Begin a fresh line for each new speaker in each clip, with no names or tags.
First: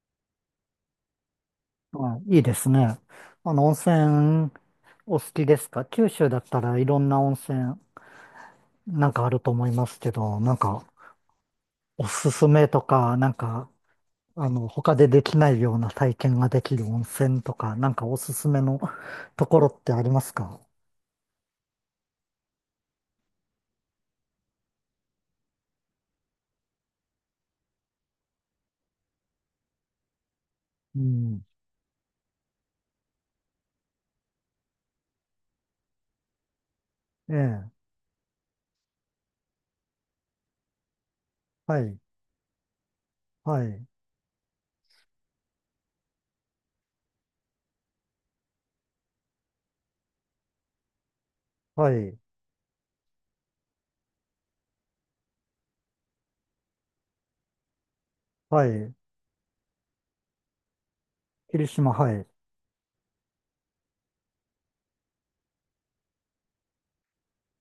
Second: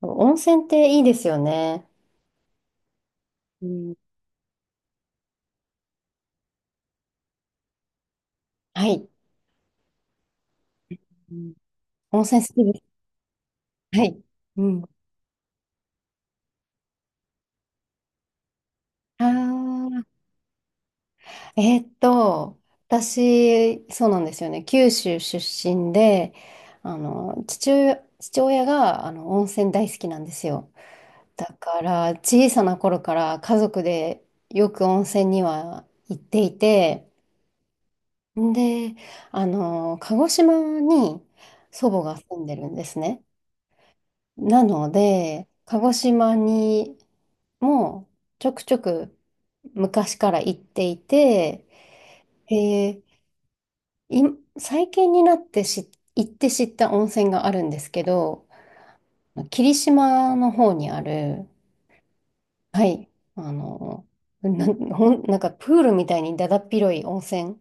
温泉っていいですよね。
はい、いいですね。
う
温
ん、
泉お好きですか？九州だったらいろんな温泉
は
な
い。
んかあると思いますけど、なんか
うん
お
温
す
泉
す
好き
め
で
と
す。
か、なんか
はい。
あ
う
の、
ん。
他でできないような体験ができる温泉とか、なんかおすすめのところってあり
あ
ますか？
あ、私、そうなんですよね。九州出身で、父親が、温泉大好きなんですよ。
うん。
だから、小さな頃から家族でよく温泉には行っていて、
ええ。
で、鹿児島に
は
祖
い。
母が住んでるんですね。
はい。
なので、鹿児島にもちょくちょく昔から行っていて、
はい。
で、い最近になって行って知った温泉があるんですけど、
はい。
霧島の方にある、
霧島、はい。
はい、あの、な、なんかプールみたいにだだっ広い温泉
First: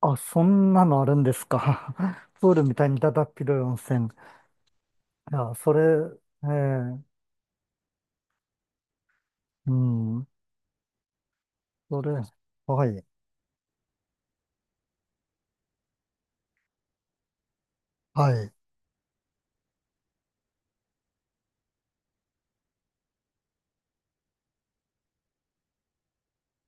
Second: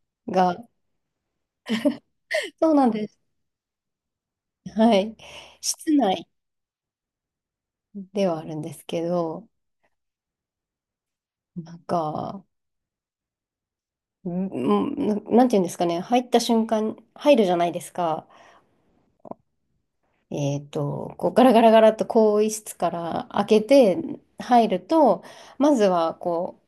あ、そ
が、
んなのあるんですか？プー ル
そ
み
う
た
な
い
ん
に
で
だ
す。
だっ広い温泉。い
はい。
や、そ
室
れ、
内
ええ、
ではあるんですけど、
うん。
なん
それ、
か、
はい、
うんなんていうんですかね、入った瞬間、入るじゃないですか。
はい、
えっと、こうガラガラガラっと更衣室から開けて入ると、まずはこ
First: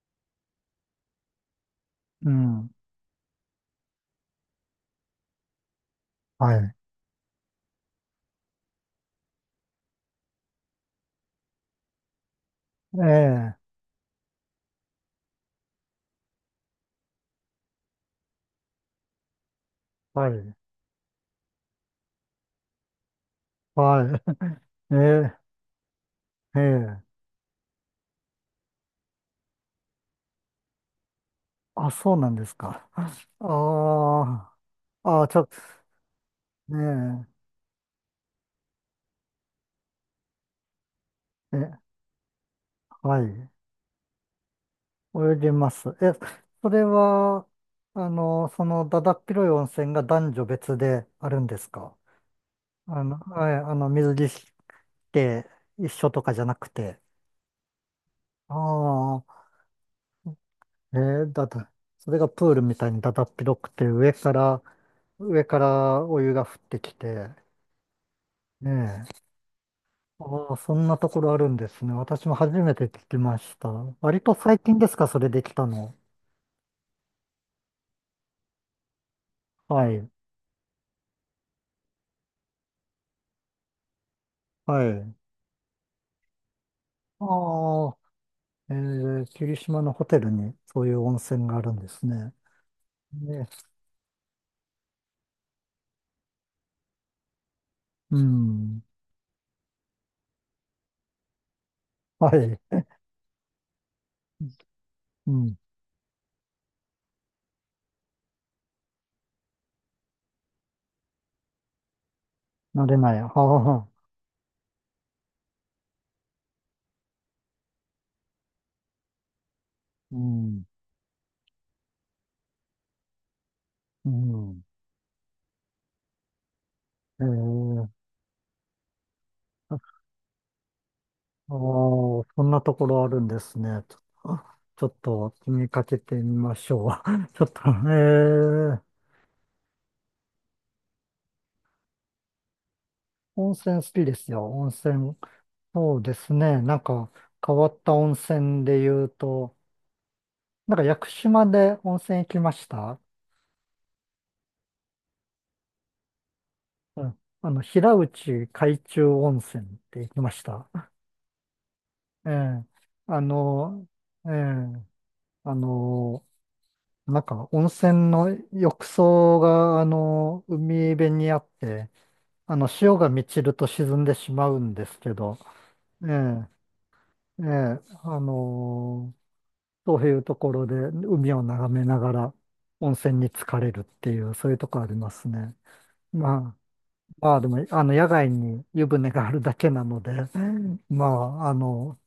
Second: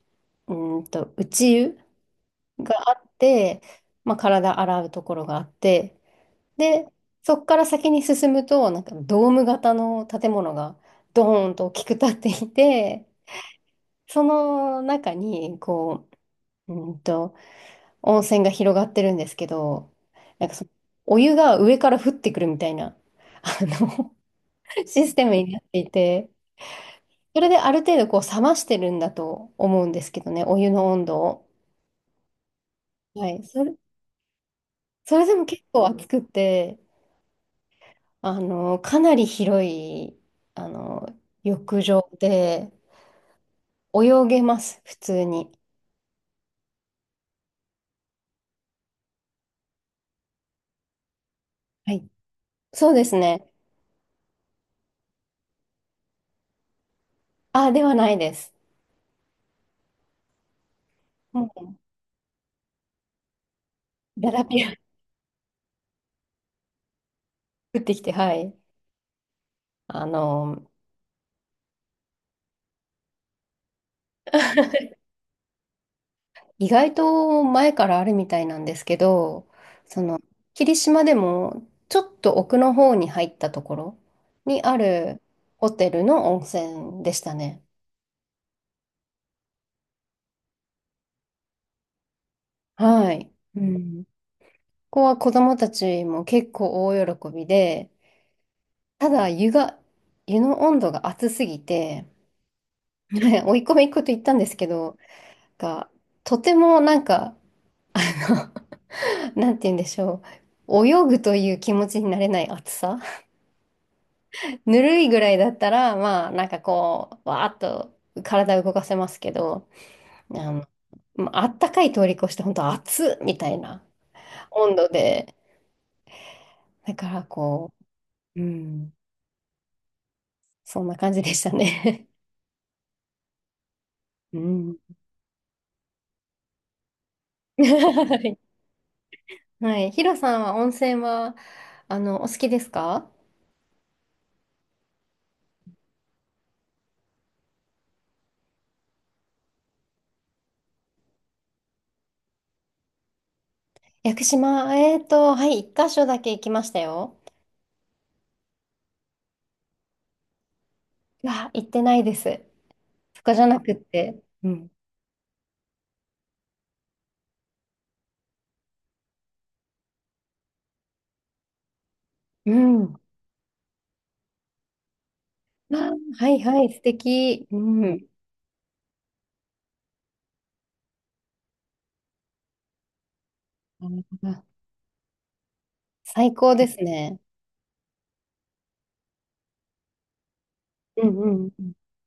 う、内湯
うん、
があって、まあ、体洗うところがあって、
はい、
で、そこから先に進むと、なんかドーム型の建物がドーンと大きく建ってい
え
て、
え、
その中に、こう、温泉が広がってるんですけど、
は
なん
い、
かそのお湯が上から降ってくるみたいな、あの、
は い、え
システム
え、
になっていて、
ええ、
それである程度こう冷ましてるんだと思うんですけどね、お湯の温度を。
あ、そうなんですか？
はい。それ、
あ
そ
あ、
れ
あ、
で
ちょ
も
っと、
結構暑くて、
ね
かなり広い、あの、
え、え、
浴場で
はい、
泳げます、普通
泳げ
に。
ます。え、それは、だだっ広い温泉が男女別であるんです
は
か？
い。そうですね。
はい、水着着て一緒とかじゃなくて。
あ、ではないです。
ああ、ええ、
も
それがプールみたいにだだっ広くて上
だ
か
らぴ
ら、
ら
上からお湯が降ってきて、
降ってきて、はい。
ねえ。
あ
ああ、
の、
そんなところあるんですね。私も初めて聞きました。割と最近で すか、それできたの？
意外と前からあるみたいなんですけど、
は
そ
い。
の、霧島でもちょっと奥の方に入ったところにあ
はい。
るホテルの温泉でしたね。
ああ、え霧島のホテルにそういう温泉があるんですね。
はい。
ね
うん。ここは子供たちも結構大喜びで、
うん。
ただ湯が、湯の温度が熱すぎて、
はい。
ね追い込み行くと言ったんですけど、
うん。
が、とてもなんか、あなんて言うんでしょう。泳ぐという気持ちになれない暑
慣れ
さ。
ない。はあ、
ぬるいぐらいだったら、まあ、なんかこう、わーっと体を動かせますけど、
う
あ
ん。
の、まああったかい通り越して、本当暑っみたいな
うん。
温度で、だか
え
らこ
ー
う、うん、そんな感じでした
ああ、
ね。
そんなところあるんですね。ょ、
うん。
ちょっと気にかけてみましょう。ちょっと、
はい。
ー、
はい。ヒロさんは温泉は、お好きですか？
温泉好きですよ。温泉。そうですね。なんか変わった温泉で言うと、なんか屋久島で温泉行きました。
屋久島、はい、一箇所だけ行きました
う
よ。
ん。あの、平内海中温泉って行きました。
いや、行ってないで
え
す。
えあ
そこじゃなくっ
の、
て。
え
うん。
えあの、なんか温泉の浴槽が、あの、海辺にあって、
う
あの、潮
ん。
が満ちると沈んでしまうんですけど、
あ、
え
はい
え、
はい、素
え
敵。
え、
うん。
あのーそういうところで海を眺めながら温泉に浸かれるってい
あ
う、そういうとこありますね。
最高
まあ、
ですね。
まあでも、あの、野外に湯船があるだけなので、
う
ま
んう
あ、
ん
あ
うん。
の、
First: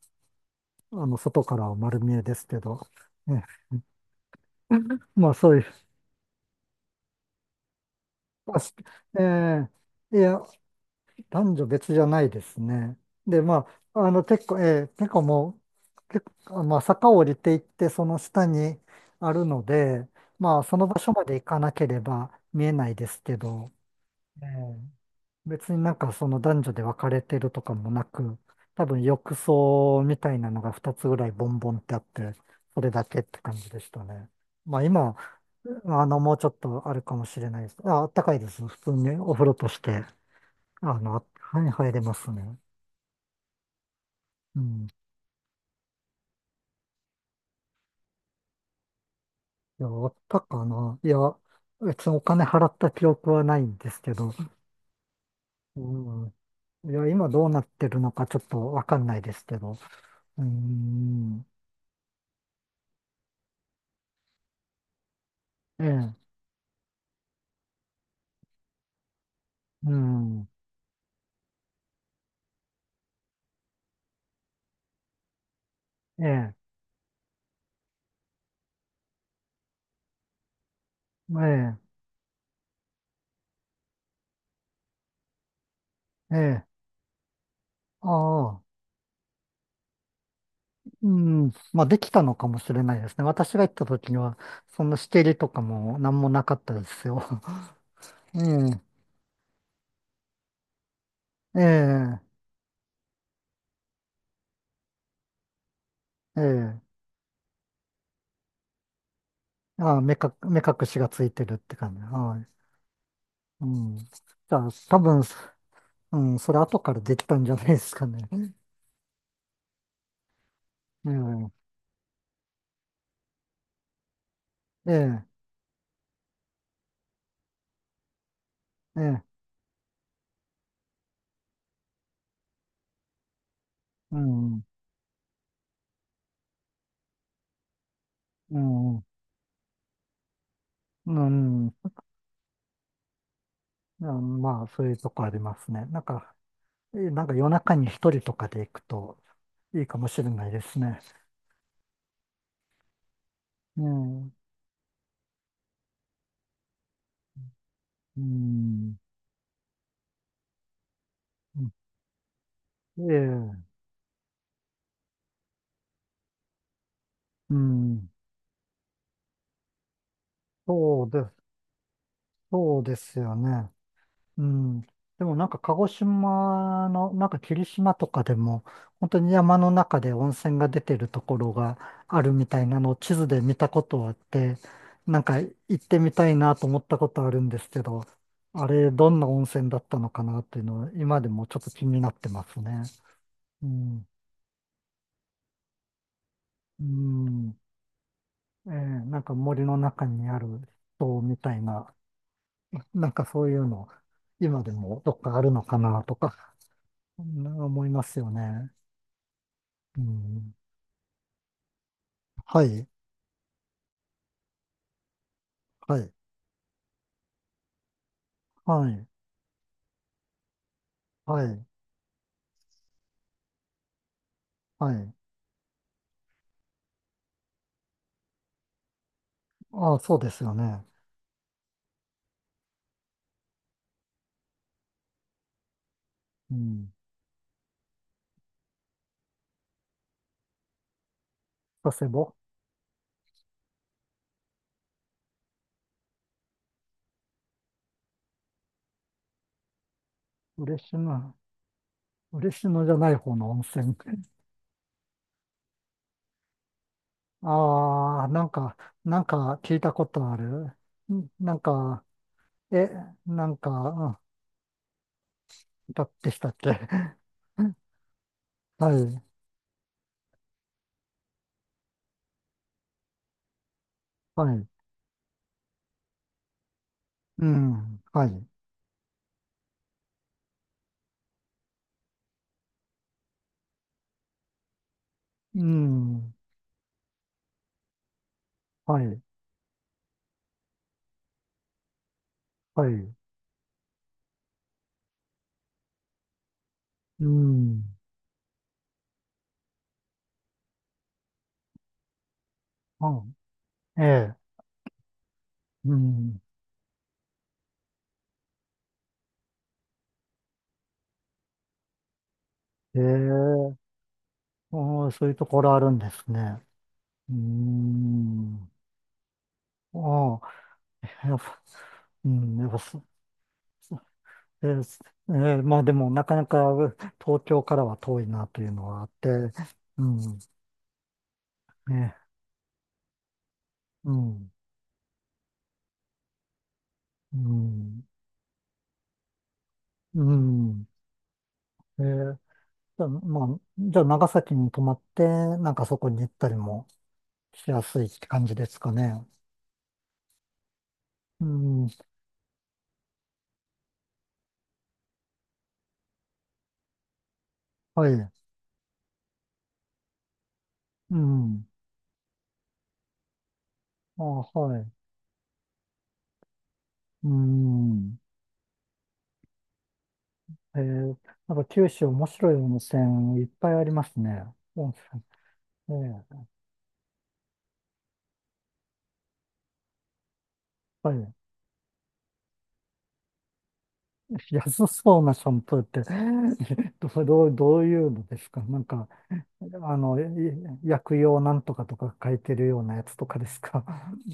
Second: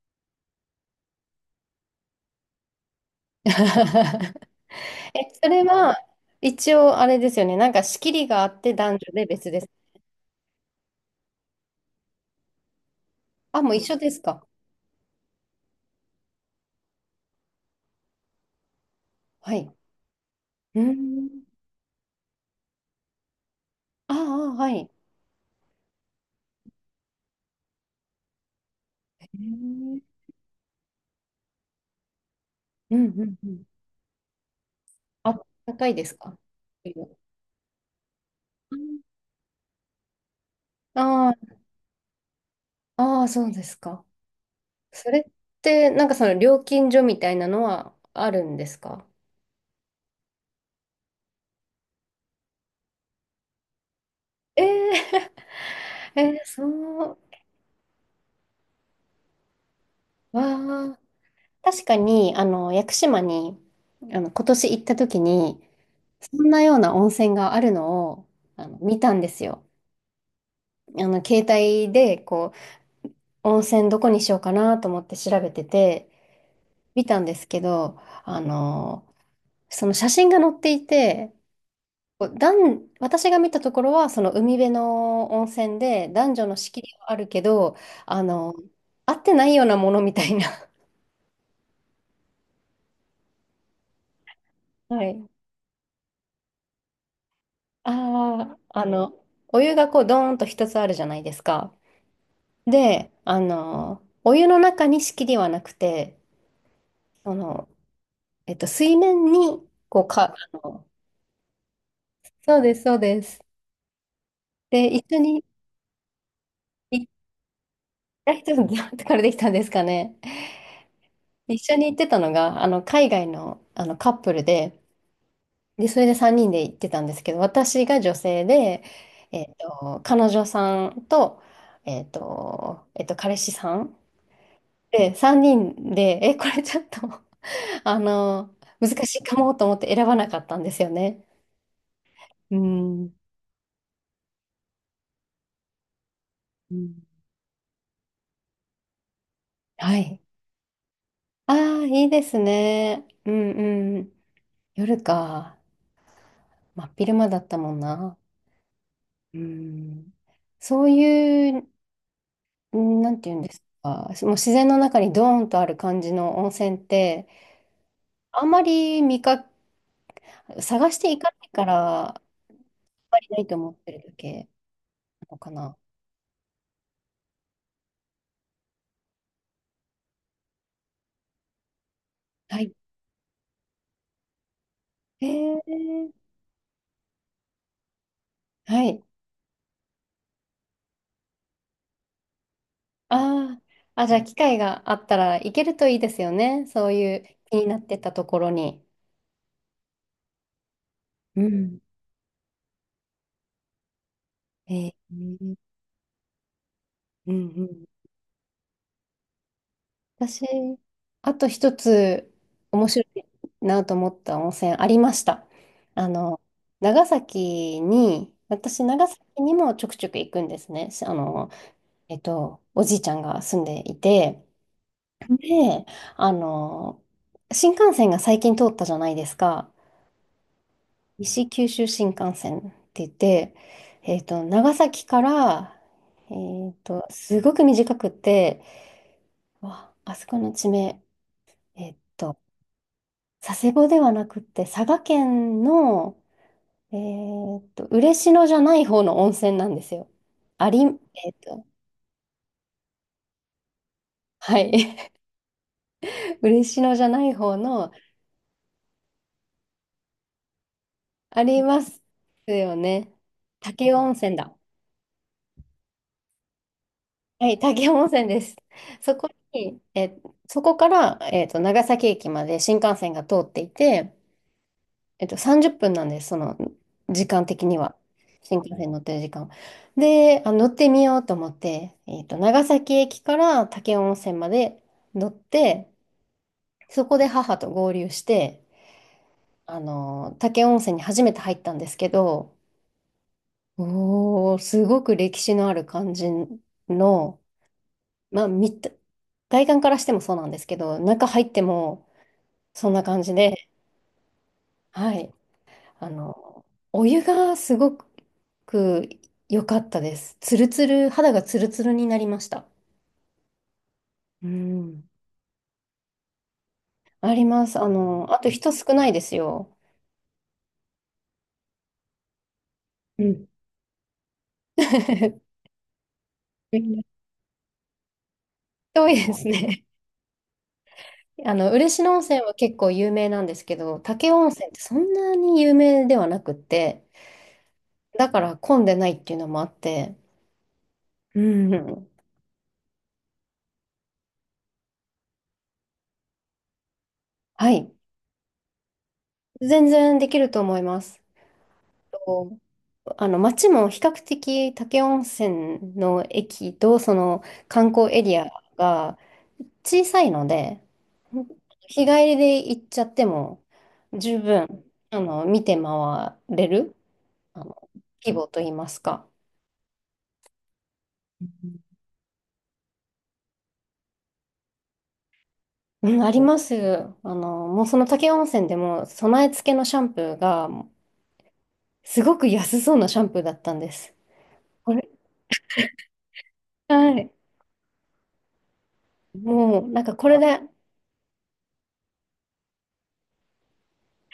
あの、外からは丸見えですけど、ね、
え、
まあ
そ
そうい
れ
う、
は一応あれですよね。なんか仕切りがあ
あ
っ
し
て男女
え
で別です。
え、いや、男女別じゃないですね。で、
あ、
ま
もう一緒
あ、あ
です
の、結
か？
構、えー結構もう、結構、まあ、坂を降りていって、その下にある
は
の
い。
で、まあ、そ
うー
の場所まで行
ん。
かなければ見えないですけど、
あ
え
あ、はい。へ
ー別になんかその男女で分かれてるとかもなく、多分浴槽
ー
みたいなのが2つぐらいボンボンってあって、それ
う
だ
んう
けっ
ん
て
う
感
ん。
じでしたね。まあ、今、
あ、高い
あ
です
の、もう
か？
ちょっとあるかもしれないです。あ、あったかいです。普通にお風呂として。あの、
あ
はい、入れますね。
あ、ああ、そうですか。
うん。い
それって、なんかその料金所みたいなのはあるんですか？
や、あったかな。いや、別にお金払った記憶はないんですけど、
えー、
う ん。
えーそ
いや、
う。
今どうなってるのかちょっとわかんないですけど。う
わ
ん。
確かに、屋久島に、今年行った時に、
ええ、
そんなような温泉があるのを、見たんですよ。
うん。
携帯で、こう、温泉どこにしようかなと思って調べてて、
ええ、
見たんですけど、あの、その写真が載っていて、
ええ、
こう男私が見たところは、その海辺の温泉で、男
え
女の
え、
仕切りはあるけど、
あ
あの、
あ。
合ってないようなものみたいな。
うん。まあ、できたのかもしれないですね。私が行った時には、そ んな
は
仕切
い。
りとかも何もなかったですよ。え
あ
え、
あ、お湯がこう、ドーンと一つあるじゃないです
え
か。
え、
で、お湯の中に仕切りはなくて、
ええ。
その、水面に、
ああ、
こう、
目隠しがついてるって感じ。はい
そうです、そうです。
うん。じゃあ、
で、
多
一緒
分、
に
うん、それ後から
行っ
できたんじゃないですかね。
た人、どうやってからできたんですかね。
ええ、
一緒に行ってたのが、海外の、カップルで、
ええ、
で、それで3人で行ってたんですけど、私が女性で、
ええ、
彼女さんと、彼氏さん
うん、
で、3人で、え、これちょっと
う
難
ん、
しいかもと思って選ばなかったんですよ
う
ね。
ん、う
うん。
んまあ、そういうとこありますね。なんか、
うん
なんか夜中に一人とかで行くといい
は
かも
い。
しれないですね。
ああ、いいですね。うん
ええ、
うん。
う
夜か。真っ昼間だったもんな。
ん、
うん。そういう、
え
んなんていうんです
え、
か。もう自然の中にドーンとある感じの温泉って、
うん、
あんまり見か、探し
そう
てい
で
か
す、
ないから、あん
そうです
まり
よ
ないと
ね。
思ってるだ
う
け
ん。で
な
も
の
なん
か
か鹿
な。
児島の、なんか霧島とかでも、本当に山の中で温泉が出てるところがあるみた
は
い
い。
なのを地図で見たことあって、なん
え
か行ってみ
ー、
たいなと思ったことあるんですけど、あ
は
れ
い。
どんな温泉だったのかなっていうのは今でもちょっと気になってますね。
あ
う
あ、あ、
ん。
じゃあ機会があったら行けるといいですよね。
う
そういう
ん。
気になってたところ
ええ
に。
なんか森の中にある塔み
う
たい
ん。
な、なんかそういうの、今で
え
もどっかあるの
ー
かなとか、そ
うん
んな
うん。
思いますよね。う
私、
ん、
あと一つ
はい、
面白いなと思った温泉ありました。
は
あ
い、
の、長崎に、私、
はい、
長崎にもちょくちょく行くんですね。
はい、
おじいちゃんが住んでいて、
はい。
で、あの、新幹線が最近通ったじゃないですか。
ああ、そうですよね。
西九州新幹線って言って、長崎から、
うん。
すごく短くて、わあそこの地名、
佐
えっ
世保、
と、佐世保ではなくて、佐賀県の、え嬉野じゃない方の温泉なんですよ。
嬉
あり、えっ
野、
と、
嬉野じゃない方の温泉。
はい、嬉野じゃない 方の、
ああ、なんか、なんか聞いたことある。ん
あ
なん
ります
か、
よ
え、
ね。
なんか、
武雄
う
温
ん
泉だ。
だってしたっけ？
はい、滝 山温泉です。
は
そ
い、
こに、え、そこから、長崎駅まで新幹線が通っていて、
はい、
30分なんです、その時間
う
的には。
ん、はい、
新幹線に乗ってる時間。で、あ、乗ってみようと思って、長崎駅から滝山温泉まで乗っ
う
て、
ん、
そこで母と合流して、
はい、
滝山温泉に初めて入ったんですけど、
はい、
おー、すごく歴史のある感じ
う
の、
ん、
まあ、見た、外観からしてもそうなんですけど、中入ってもそんな
う
感じ
ん、
で、
ええ、
はい。
う
あ
ん、
の、お湯がすごく良かったです。ツルツル、肌がツルツルになりました。
ええ、
う
お
ん。
ーそういうところあるんですね。う
あ
ー
ります。あと人
ん。
少ないですよ。
ああ、やっぱ、うん、やっぱそ、
うん。
えーすえー まあでも、なかなか東京からは遠いなというのはあ
遠
っ
い
て、
ですね。
うん、
嬉野
ね、
温泉は結構有名なんですけど、
う
武雄温
ん、
泉ってそんなに有名ではなくって、
うん、
だから混んでないっていうのもあって、
うん。
う
え
ん。
ーじゃあ、まあ、じゃあ長崎に泊まって、なんかそこに行ったりもし
は
や
い。
すいって感じですかね？
全然できると思います。
うん、
と街も比較的武雄温泉の駅とその観
は
光エ
い、
リアが小さいので、
うん、
日帰りで行っちゃっても
あ、
十分、
はい、
見て回れる、
う
あの、
ん。
規模といいますか。
えー、なんか九州面白い温泉いっぱいありますね。うんええ、や
うん、あり
っ
ます。もうその武雄温泉でも備え付けのシャンプーが
ぱりね
すごく安そうなシャンプーだったんです。
安
これ、
そうなシャンプーって？
はい。
どういうのですかなんか、
もう
あ
なんか
の、
これで
薬用なんとかとか書いてるようなやつとかですか？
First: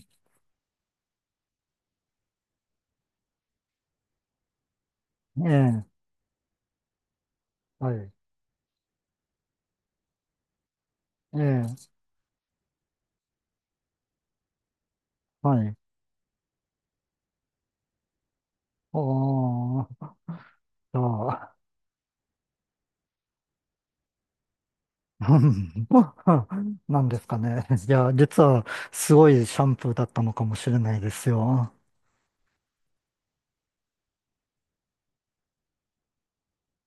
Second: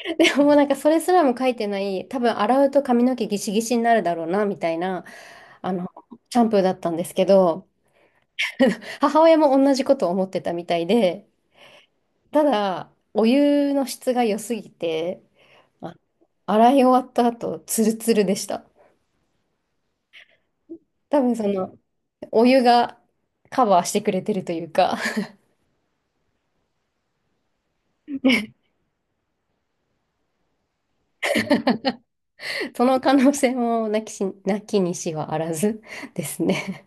もうなんかそれすらも書いてない、多分洗うと髪の毛ギシギシになるだろうな、みたいな、
え
あ
え、
の、シャンプーだったんですけど、
はい。
母親も同じことを思ってたみたいで、
ええ、
ただ、お湯の質が良すぎて、
はい。
あ洗い終わった後、ツルツルでした。
おー、じゃ
多分そ
あ、
の、お湯がカバーしてくれてるというか、
うんなんですかね。いや、実はすごいシャンプーだったのかもしれないですよ。
その可能性もなきし、なきにしはあらずですね。